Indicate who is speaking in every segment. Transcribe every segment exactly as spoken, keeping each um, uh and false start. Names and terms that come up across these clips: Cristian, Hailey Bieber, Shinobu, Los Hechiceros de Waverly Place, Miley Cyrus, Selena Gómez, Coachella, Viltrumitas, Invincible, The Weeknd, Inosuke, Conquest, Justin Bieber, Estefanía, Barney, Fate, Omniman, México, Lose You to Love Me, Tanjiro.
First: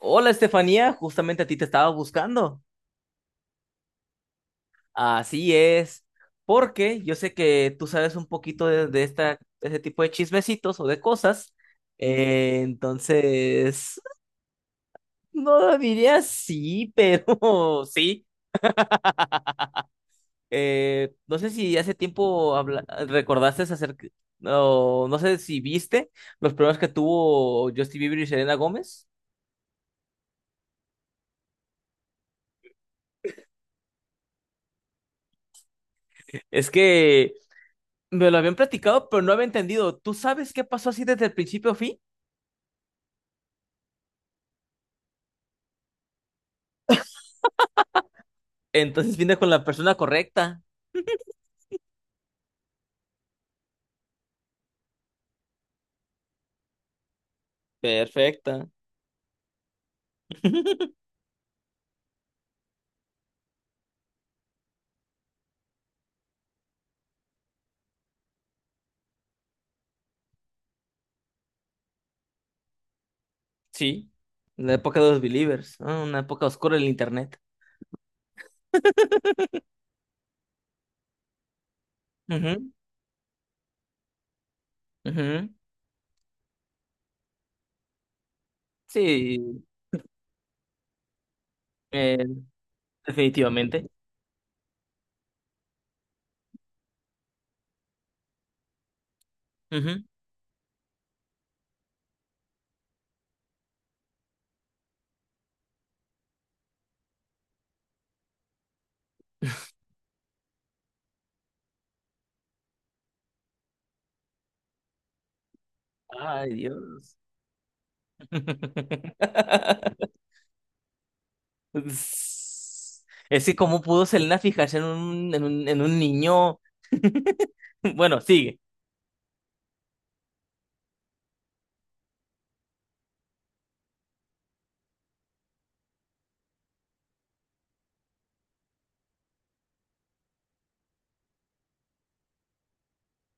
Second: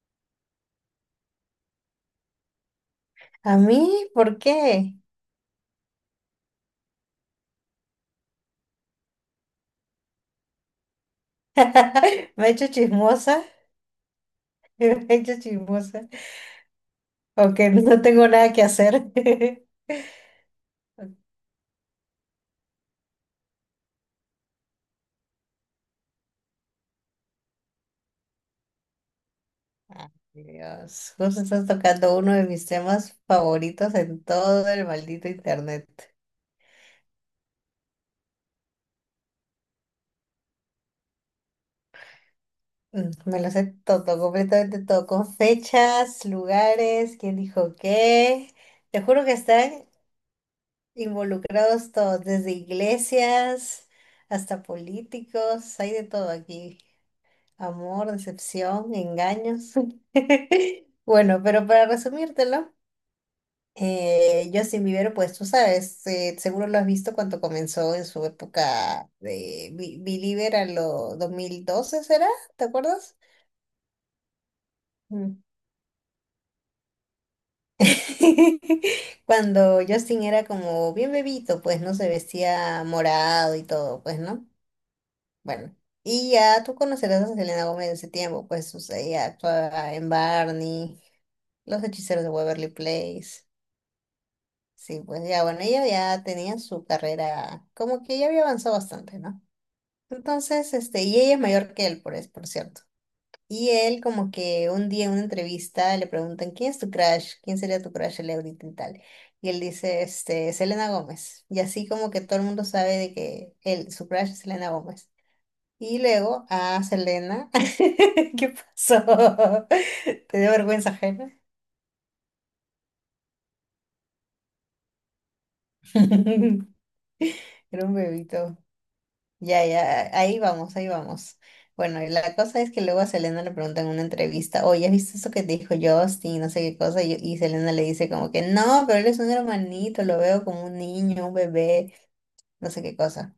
Speaker 1: Hola Estefanía, justamente a ti te estaba buscando.
Speaker 2: ¿A mí? ¿Por qué?
Speaker 1: Así es, porque yo sé que tú sabes un poquito de, de esta, de este tipo de chismecitos o de cosas.
Speaker 2: ¿Me he
Speaker 1: Eh,
Speaker 2: hecho chismosa?
Speaker 1: entonces,
Speaker 2: ¿Me he hecho
Speaker 1: no
Speaker 2: chismosa?
Speaker 1: diría sí, pero
Speaker 2: Aunque no
Speaker 1: sí.
Speaker 2: tengo nada que hacer.
Speaker 1: Eh, no sé si hace tiempo habla- recordaste acerca, no, no sé si viste los problemas que tuvo Justin Bieber y Selena Gómez.
Speaker 2: Dios, justo estás tocando uno de mis temas favoritos en todo el maldito internet.
Speaker 1: Es que me lo habían platicado, pero no había entendido. ¿Tú sabes qué pasó así desde el principio, a fin?
Speaker 2: Mm, Me lo sé todo, completamente todo, con fechas, lugares, quién dijo qué. Te
Speaker 1: Entonces
Speaker 2: juro que
Speaker 1: viene con la
Speaker 2: están
Speaker 1: persona correcta.
Speaker 2: involucrados todos, desde iglesias hasta políticos, hay de todo aquí. Amor,
Speaker 1: Perfecta.
Speaker 2: decepción, engaños. Bueno, pero para resumírtelo, eh, Justin Bieber, pues tú sabes, eh, seguro lo has visto cuando comenzó en su época de Bi- Belieber a lo dos mil doce, ¿será? ¿Te acuerdas?
Speaker 1: Sí. La época de los
Speaker 2: Mm.
Speaker 1: believers, ¿no? Una época oscura del internet.
Speaker 2: Cuando Justin era como bien bebito, pues no se vestía morado y todo, pues, ¿no?
Speaker 1: Ujú, ujú.
Speaker 2: Bueno, y ya tú conocerás a Selena Gómez de ese tiempo, pues o sea, ella
Speaker 1: Sí,
Speaker 2: actuaba en Barney, Los
Speaker 1: eh,
Speaker 2: Hechiceros de Waverly Place.
Speaker 1: definitivamente.
Speaker 2: Sí, pues ya, bueno, ella ya tenía su carrera, como que ya había avanzado bastante, ¿no?
Speaker 1: Ujú.
Speaker 2: Entonces, este, y ella es mayor que él, por, es- por cierto. Y él como que un día en una entrevista le preguntan, ¿quién es tu crush? ¿Quién sería tu crush el ahorita y tal? Y él dice, este, Selena Gómez. Y así como que todo el mundo sabe de que él, su crush es Selena Gómez. Y luego
Speaker 1: Ay,
Speaker 2: a
Speaker 1: Dios.
Speaker 2: Selena. ¿Qué pasó? ¿Te dio vergüenza ajena?
Speaker 1: Es que cómo pudo Selena fijarse en un, en un, en un niño.
Speaker 2: Era un
Speaker 1: Bueno,
Speaker 2: bebito.
Speaker 1: sigue.
Speaker 2: Ya, ya, ahí vamos, ahí vamos. Bueno, y la cosa es que luego a Selena le preguntan en una entrevista, oye, ¿has visto eso que te dijo Justin? No sé qué cosa. Y, y Selena le dice como que, no, pero él es un hermanito, lo veo como un niño, un bebé, no sé qué cosa.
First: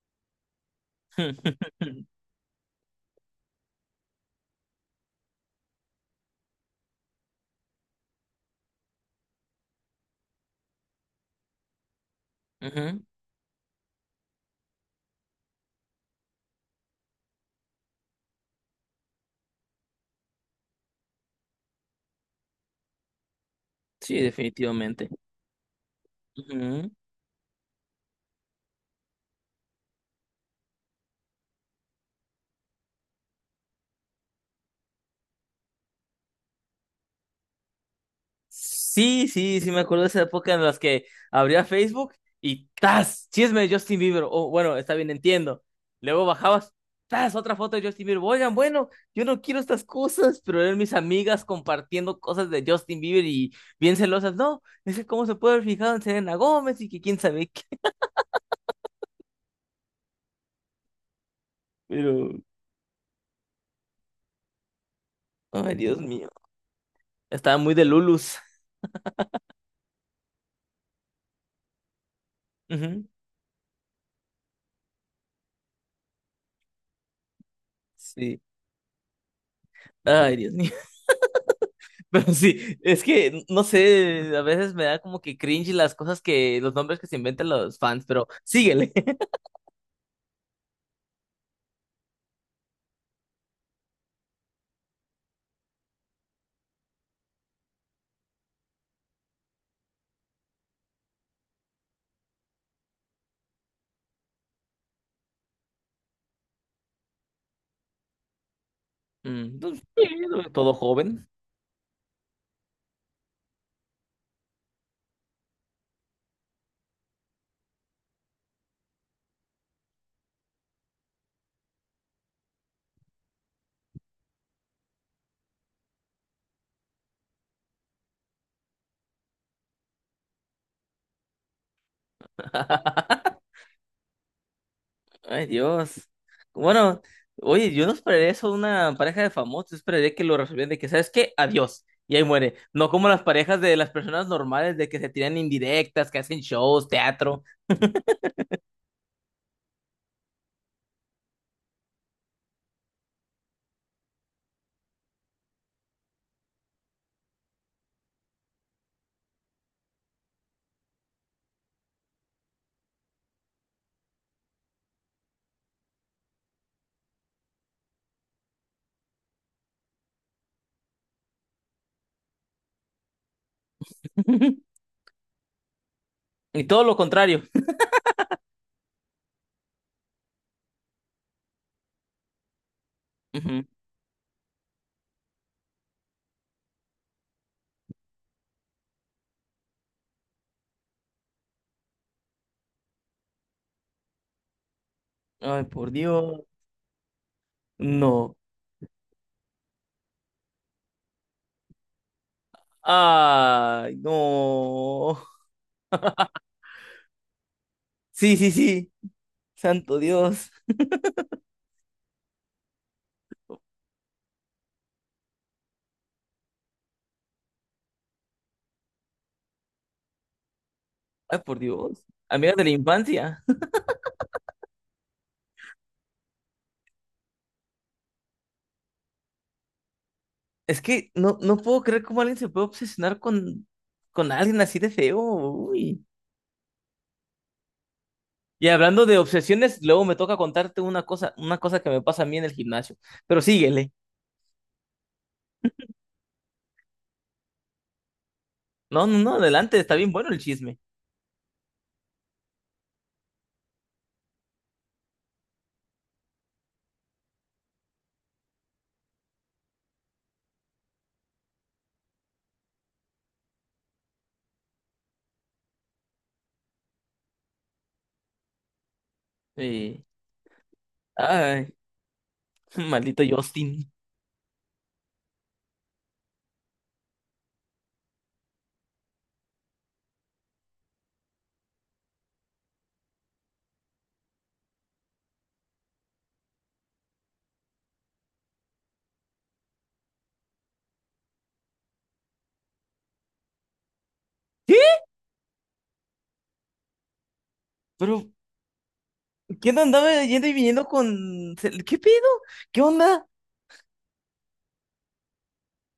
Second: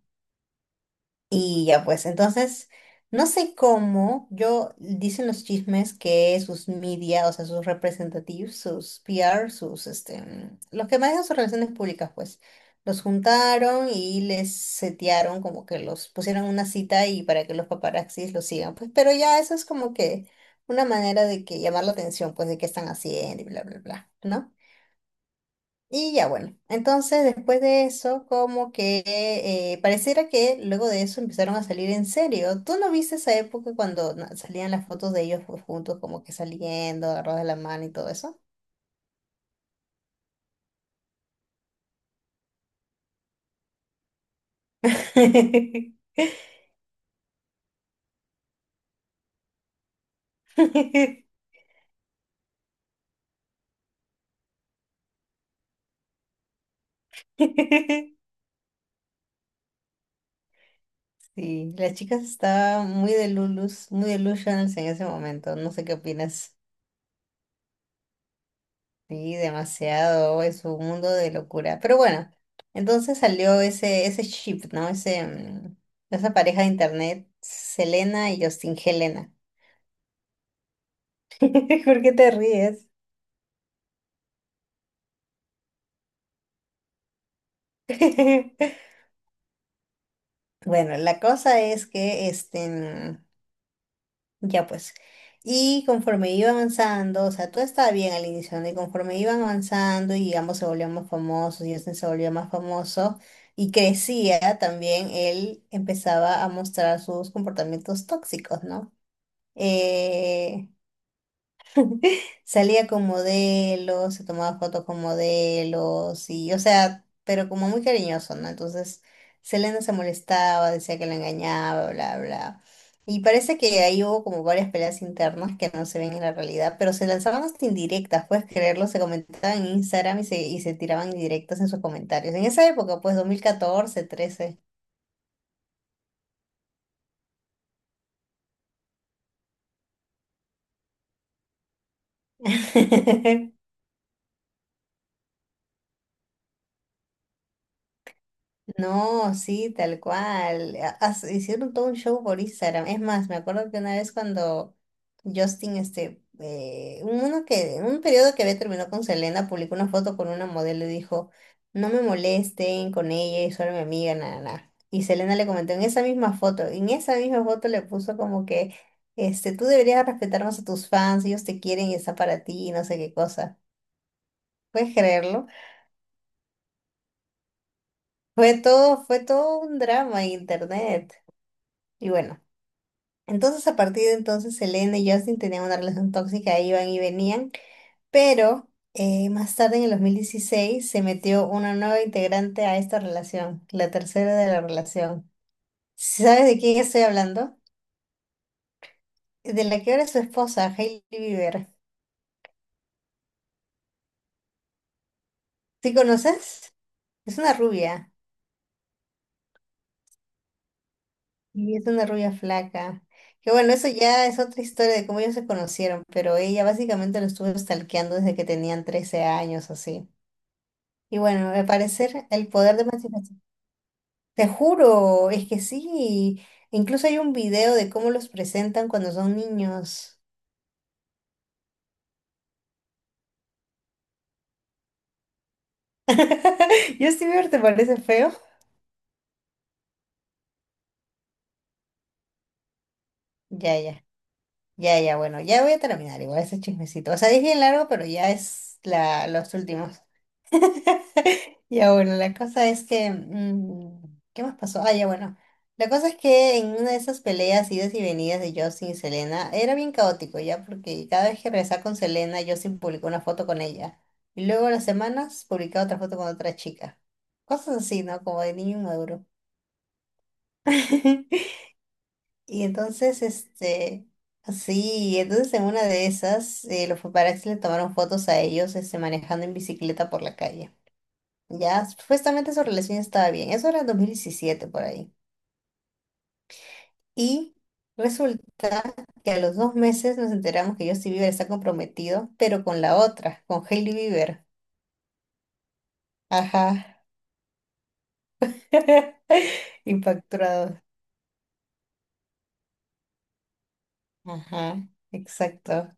Speaker 2: Y ya pues, entonces, no sé cómo, yo dicen los chismes que sus media, o sea, sus representativos, sus P R, sus, este, mm, los que manejan sus relaciones públicas, pues,
Speaker 1: Ujú.
Speaker 2: los juntaron y les setearon, como que los pusieron una cita y para que los paparazzis los sigan, pues, pero ya eso es como que una manera de que llamar la atención, pues, de qué están haciendo y bla, bla, bla,
Speaker 1: Sí,
Speaker 2: ¿no?
Speaker 1: definitivamente.
Speaker 2: Y ya bueno,
Speaker 1: Ujú.
Speaker 2: entonces después de eso, como que eh, eh, pareciera que luego de eso empezaron a salir en serio. ¿Tú no viste esa época cuando na- salían las fotos de ellos, pues, juntos, como que saliendo, agarrados de la mano y todo eso?
Speaker 1: Sí, sí, sí, me acuerdo de esa época en las que abría Facebook y ¡tas! Chisme de Justin Bieber. Oh, bueno, está bien, entiendo. Luego bajabas, ¡tas! Otra foto de Justin Bieber. Oigan, bueno, yo no quiero estas cosas, pero eran mis amigas compartiendo cosas de Justin Bieber y bien celosas. No, es que cómo se puede haber fijado en Selena Gómez y que quién sabe qué.
Speaker 2: Sí, las chicas
Speaker 1: Pero,
Speaker 2: estaban muy delulus, muy delusionals en ese momento. No
Speaker 1: ay,
Speaker 2: sé qué
Speaker 1: Dios mío.
Speaker 2: opinas.
Speaker 1: Estaba muy de Lulus.
Speaker 2: Sí, demasiado, es un mundo de locura. Pero bueno,
Speaker 1: Ujú,
Speaker 2: entonces salió ese, ese ship, ¿no? Ese, mm, esa pareja de internet, Selena
Speaker 1: sí.
Speaker 2: y Justin, Helena.
Speaker 1: Ay, Dios mío.
Speaker 2: ¿Por qué te
Speaker 1: Pero sí,
Speaker 2: ríes?
Speaker 1: es que, no sé, a veces me da como que cringe las cosas que, los nombres que se inventan los fans, pero síguele.
Speaker 2: Bueno, la cosa es que este, mm, ya pues. Y conforme iba avanzando, o sea, todo estaba bien al inicio, ¿no? Y conforme iban avanzando y ambos se volvían más famosos, y Justin se volvió más famoso y crecía también, él empezaba a mostrar sus comportamientos tóxicos, ¿no?
Speaker 1: Mm, pues, sí,
Speaker 2: Eh,
Speaker 1: todo joven.
Speaker 2: Salía con modelos, se tomaba fotos con modelos y, o sea, pero como muy cariñoso, ¿no? Entonces, Selena se molestaba, decía que la engañaba, bla, bla. Y parece que ahí hubo como varias peleas internas que no se ven en la realidad, pero se lanzaban hasta indirectas, puedes creerlo, se comentaban en Instagram y se, y se tiraban indirectas en sus comentarios. En esa época, pues dos mil catorce, trece.
Speaker 1: Ay, Dios. Bueno, oye, yo no esperaría eso de una pareja de famosos, yo esperaría que lo resolvieran de que, ¿sabes qué? Adiós. Y ahí muere. No como las parejas de las personas normales de que se tiran indirectas, que hacen shows, teatro.
Speaker 2: No, sí, tal cual. Ha- has- Hicieron todo un show por Instagram. Es más, me acuerdo que una vez cuando Justin, este, eh, uno que, un periodo que había terminado con Selena, publicó una foto con una modelo y dijo, no me molesten con ella, es solo mi amiga, nada, nada. Y Selena le comentó en esa misma foto, en esa misma foto le puso como que, este, tú deberías respetar más a tus fans, ellos te quieren y están para ti, y no sé qué cosa. ¿Puedes creerlo?
Speaker 1: Y todo lo contrario.
Speaker 2: Fue todo, fue todo un drama en internet. Y bueno.
Speaker 1: Ujú.
Speaker 2: Entonces, a partir de entonces, Selena y Justin tenían una relación tóxica, iban y venían, pero eh, más tarde, en el dos mil dieciséis se metió una nueva integrante a esta relación, la tercera de la relación.
Speaker 1: Ay, por
Speaker 2: ¿Sí?
Speaker 1: Dios.
Speaker 2: ¿Sabes de quién estoy hablando?
Speaker 1: No.
Speaker 2: De la que ahora es su esposa, Hailey Bieber.
Speaker 1: Ay, no.
Speaker 2: ¿Sí conoces? Es una rubia,
Speaker 1: Sí, sí, sí. Santo Dios.
Speaker 2: y es una rubia flaca. Que bueno, eso ya es otra historia de cómo ellos se conocieron, pero ella básicamente lo estuvo stalkeando desde que tenían trece años, así. Y
Speaker 1: Ay,
Speaker 2: bueno,
Speaker 1: por
Speaker 2: al
Speaker 1: Dios.
Speaker 2: parecer el
Speaker 1: Amigas de la
Speaker 2: poder de...
Speaker 1: infancia.
Speaker 2: Te juro, es que sí. Incluso hay un video de cómo los presentan cuando son niños.
Speaker 1: Es que no, no puedo creer cómo alguien se puede obsesionar con, con alguien así de feo. Uy.
Speaker 2: Justin Bieber, ¿te parece feo?
Speaker 1: Y hablando de obsesiones, luego me toca contarte una cosa, una cosa que me pasa a mí en el gimnasio. Pero
Speaker 2: Ya,
Speaker 1: síguele.
Speaker 2: ya, ya, ya, bueno, ya voy a terminar igual ese chismecito. O sea, es bien largo, pero ya es
Speaker 1: No, no,
Speaker 2: la,
Speaker 1: no,
Speaker 2: los
Speaker 1: adelante, está
Speaker 2: últimos.
Speaker 1: bien bueno el chisme.
Speaker 2: Ya bueno, la cosa es que... mm, ¿qué más pasó? Ah, ya bueno. La cosa es que en una de esas peleas, idas y venidas de Justin y Selena, era bien caótico ya, porque cada vez que regresaba con Selena, Justin publicó una foto con ella. Y luego a las semanas publicaba otra foto con otra chica. Cosas así, ¿no? Como de niño inmaduro.
Speaker 1: Sí. Ay,
Speaker 2: Y
Speaker 1: maldito
Speaker 2: entonces,
Speaker 1: Justin.
Speaker 2: este, sí, entonces en una de esas, eh, los paparazzi le tomaron fotos a ellos, este, manejando en bicicleta por la calle. Ya, supuestamente su relación estaba bien. Eso era en dos mil diecisiete por ahí. Y resulta que a los dos meses nos enteramos que Justin Bieber está comprometido, pero con la otra, con Hailey Bieber.
Speaker 1: ¿Qué?
Speaker 2: Ajá.
Speaker 1: ¿Pero quién andaba yendo y
Speaker 2: Impactado.
Speaker 1: viniendo con... Sel- ¿Qué pedo? ¿Qué onda?
Speaker 2: Ajá, exacto.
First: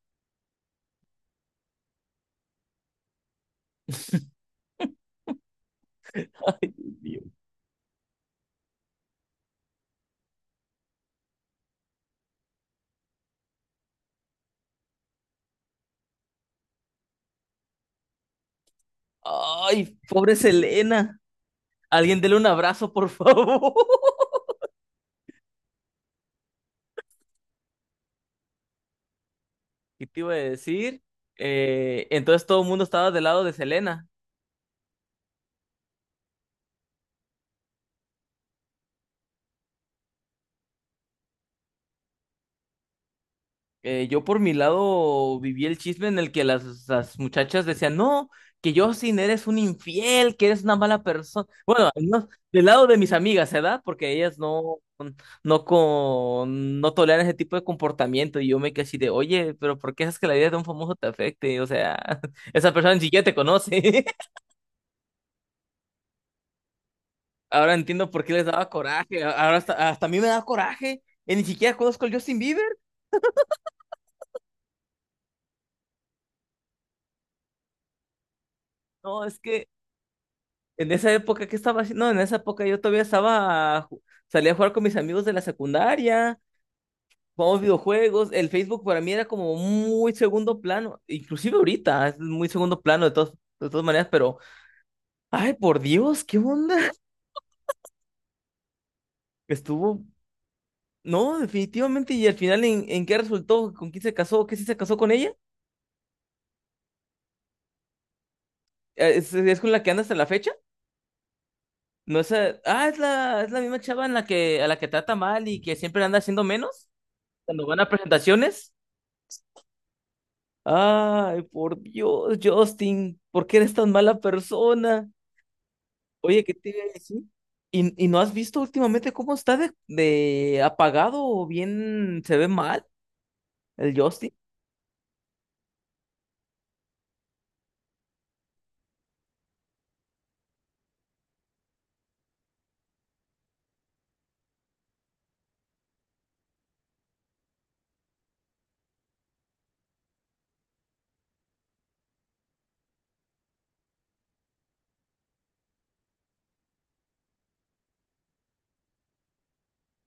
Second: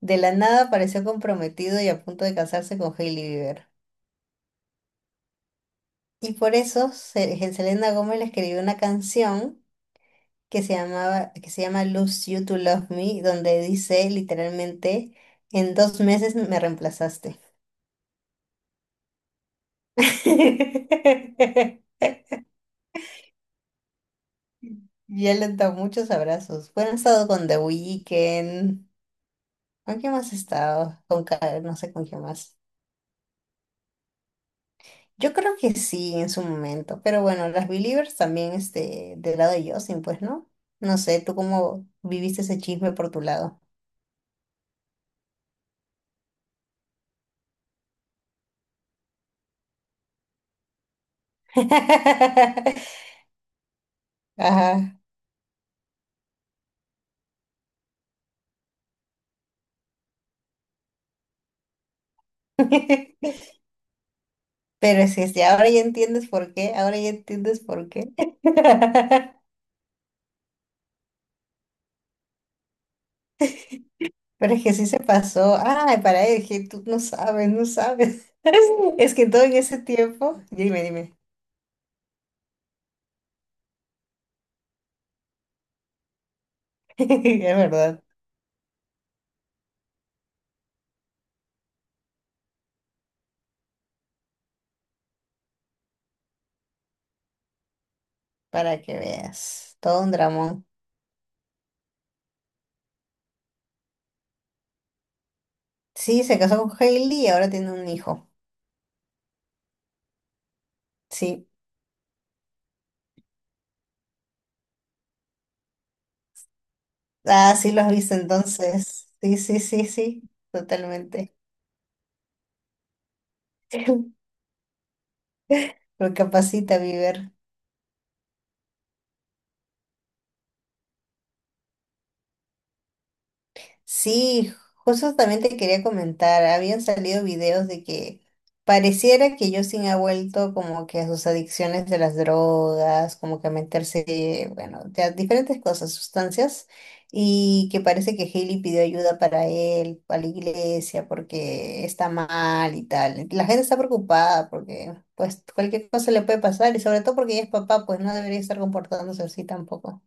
Speaker 2: De la nada apareció comprometido y a punto de casarse con Hailey Bieber. Y por eso Se- Selena Gómez le escribió una canción que se llamaba, que se llama Lose You to Love Me, donde dice literalmente, en dos meses me reemplazaste.
Speaker 1: Ay, pobre Selena. Alguien dele un abrazo, por favor.
Speaker 2: Y él le da muchos abrazos. Bueno, he estado con The Weeknd. ¿Con
Speaker 1: ¿Qué
Speaker 2: quién
Speaker 1: te iba
Speaker 2: más
Speaker 1: a
Speaker 2: he
Speaker 1: decir?
Speaker 2: estado? Con Ka- no sé con
Speaker 1: Eh,
Speaker 2: quién
Speaker 1: entonces
Speaker 2: más.
Speaker 1: todo el mundo estaba del lado de Selena.
Speaker 2: Yo creo que sí, en su momento. Pero bueno, las Believers también, este, del lado de Justin, pues, ¿no? No sé, ¿tú cómo viviste ese chisme por tu lado?
Speaker 1: Eh, yo por mi lado viví el chisme en el que las, las muchachas decían, no, que Justin eres un infiel, que eres una mala persona. Bueno, al menos del lado de mis amigas, ¿verdad? Porque ellas no,
Speaker 2: Ajá.
Speaker 1: no, con, no toleran ese tipo de comportamiento. Y yo me quedé así de, oye, pero ¿por qué haces que la vida de un famoso te afecte? O sea, esa persona ni siquiera te conoce.
Speaker 2: Pero es que si ahora ya entiendes por qué, ahora ya entiendes
Speaker 1: Ahora
Speaker 2: por
Speaker 1: entiendo
Speaker 2: qué.
Speaker 1: por qué les daba coraje. Ahora hasta, hasta a mí me da coraje. Y ni siquiera conozco al Justin Bieber.
Speaker 2: Pero es que sí se pasó. Ay, para él, que tú no sabes, no sabes. Es
Speaker 1: No,
Speaker 2: que
Speaker 1: es
Speaker 2: todo en
Speaker 1: que
Speaker 2: ese tiempo, dime,
Speaker 1: en esa
Speaker 2: dime.
Speaker 1: época, ¿qué estaba haciendo? No, en esa época yo todavía estaba. Ju- salía a jugar con mis amigos de la secundaria.
Speaker 2: Es
Speaker 1: Jugamos
Speaker 2: verdad,
Speaker 1: videojuegos. El Facebook para mí era como muy segundo plano. Inclusive ahorita es muy segundo plano de todas, de todas maneras. Pero, ay, por Dios, ¿qué onda?
Speaker 2: para que veas. Todo
Speaker 1: Estuvo.
Speaker 2: un dramón.
Speaker 1: No, definitivamente. ¿Y al final en, en qué resultó? ¿Con quién se casó? ¿Qué sí se casó con ella?
Speaker 2: Sí, se casó con Hailey y ahora tiene un hijo.
Speaker 1: Eh, ¿Es, es con la que anda hasta la fecha?
Speaker 2: Sí.
Speaker 1: No es, eh, ah, es la, es la misma chava en la que, a la que trata mal y que siempre anda haciendo menos
Speaker 2: Ah,
Speaker 1: cuando
Speaker 2: sí
Speaker 1: van
Speaker 2: lo
Speaker 1: a
Speaker 2: has visto
Speaker 1: presentaciones.
Speaker 2: entonces. Sí, sí, sí, sí. Totalmente.
Speaker 1: Ay, por Dios, Justin, ¿por qué eres tan mala persona? Oye, ¿qué te
Speaker 2: Recapacita,
Speaker 1: iba a decir?
Speaker 2: Bieber.
Speaker 1: ¿Y, y no has visto últimamente cómo está de, de apagado o bien se ve mal el Justin?
Speaker 2: Sí, justo también te quería comentar, habían salido videos de que pareciera que Justin ha vuelto como que a sus adicciones de las drogas, como que a meterse, bueno, de a diferentes cosas, sustancias, y que parece que Hailey pidió ayuda para él, para la iglesia, porque está mal y tal. La gente está preocupada porque pues cualquier cosa le puede pasar, y sobre todo porque ella es papá, pues no debería estar comportándose así tampoco.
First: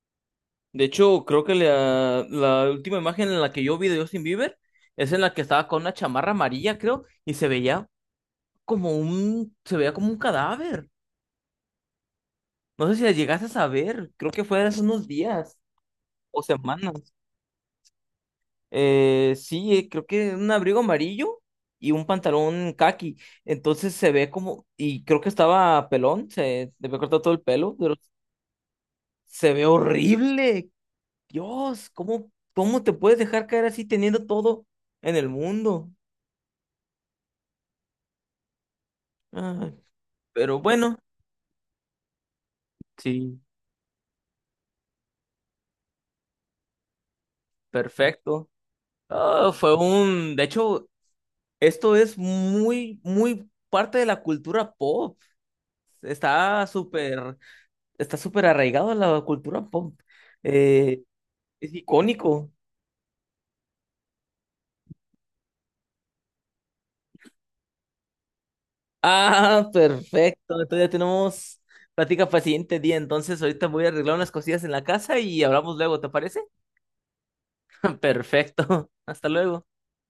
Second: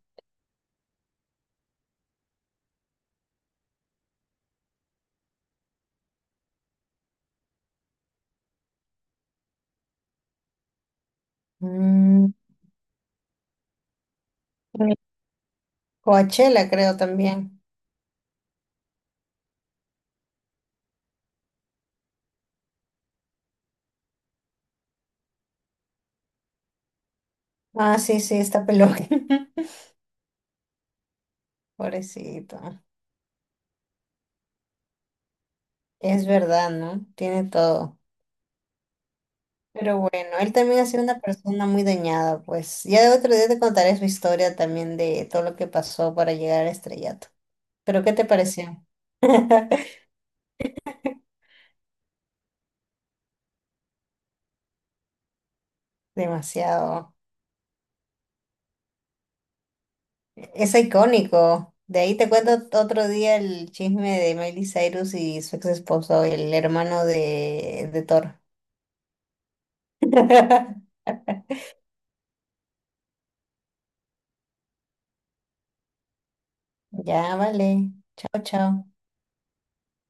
Speaker 1: De hecho, creo que la, la última imagen en la que yo vi de Justin Bieber es en la que estaba con una chamarra amarilla, creo, y se veía como un, se veía como un cadáver.
Speaker 2: Mm,
Speaker 1: No sé si la llegaste a ver, creo que fue hace unos días o
Speaker 2: Coachella, creo
Speaker 1: semanas.
Speaker 2: también.
Speaker 1: Eh, sí, eh, creo que un abrigo amarillo y un pantalón caqui. Entonces se ve como, y creo que estaba pelón, se le había cortado todo el pelo, pero
Speaker 2: Ah, sí, sí, está peludo.
Speaker 1: se ve horrible. Dios, ¿cómo,
Speaker 2: Pobrecito.
Speaker 1: cómo te puedes dejar caer así teniendo todo en el mundo?
Speaker 2: Es verdad, ¿no? Tiene todo.
Speaker 1: Ay,
Speaker 2: Pero bueno, él
Speaker 1: pero
Speaker 2: también ha
Speaker 1: bueno,
Speaker 2: sido una persona muy dañada, pues. Ya de otro
Speaker 1: sí,
Speaker 2: día te contaré su historia también de todo lo que pasó para llegar al estrellato. Pero ¿qué te
Speaker 1: perfecto.
Speaker 2: pareció?
Speaker 1: Ah, fue un, de hecho, esto es muy, muy parte de la cultura pop. Está
Speaker 2: Demasiado.
Speaker 1: súper, está súper arraigado en la cultura pop.
Speaker 2: Es
Speaker 1: Eh,
Speaker 2: icónico.
Speaker 1: es
Speaker 2: De ahí te
Speaker 1: icónico.
Speaker 2: cuento otro día el chisme de Miley Cyrus y su ex esposo, el hermano de, de, Thor.
Speaker 1: Ah, perfecto. Entonces ya tenemos plática para el siguiente día. Entonces ahorita voy a arreglar unas cosillas en la casa y hablamos luego, ¿te parece?
Speaker 2: Ya, vale. Chao,
Speaker 1: Perfecto.
Speaker 2: chao.
Speaker 1: Hasta luego.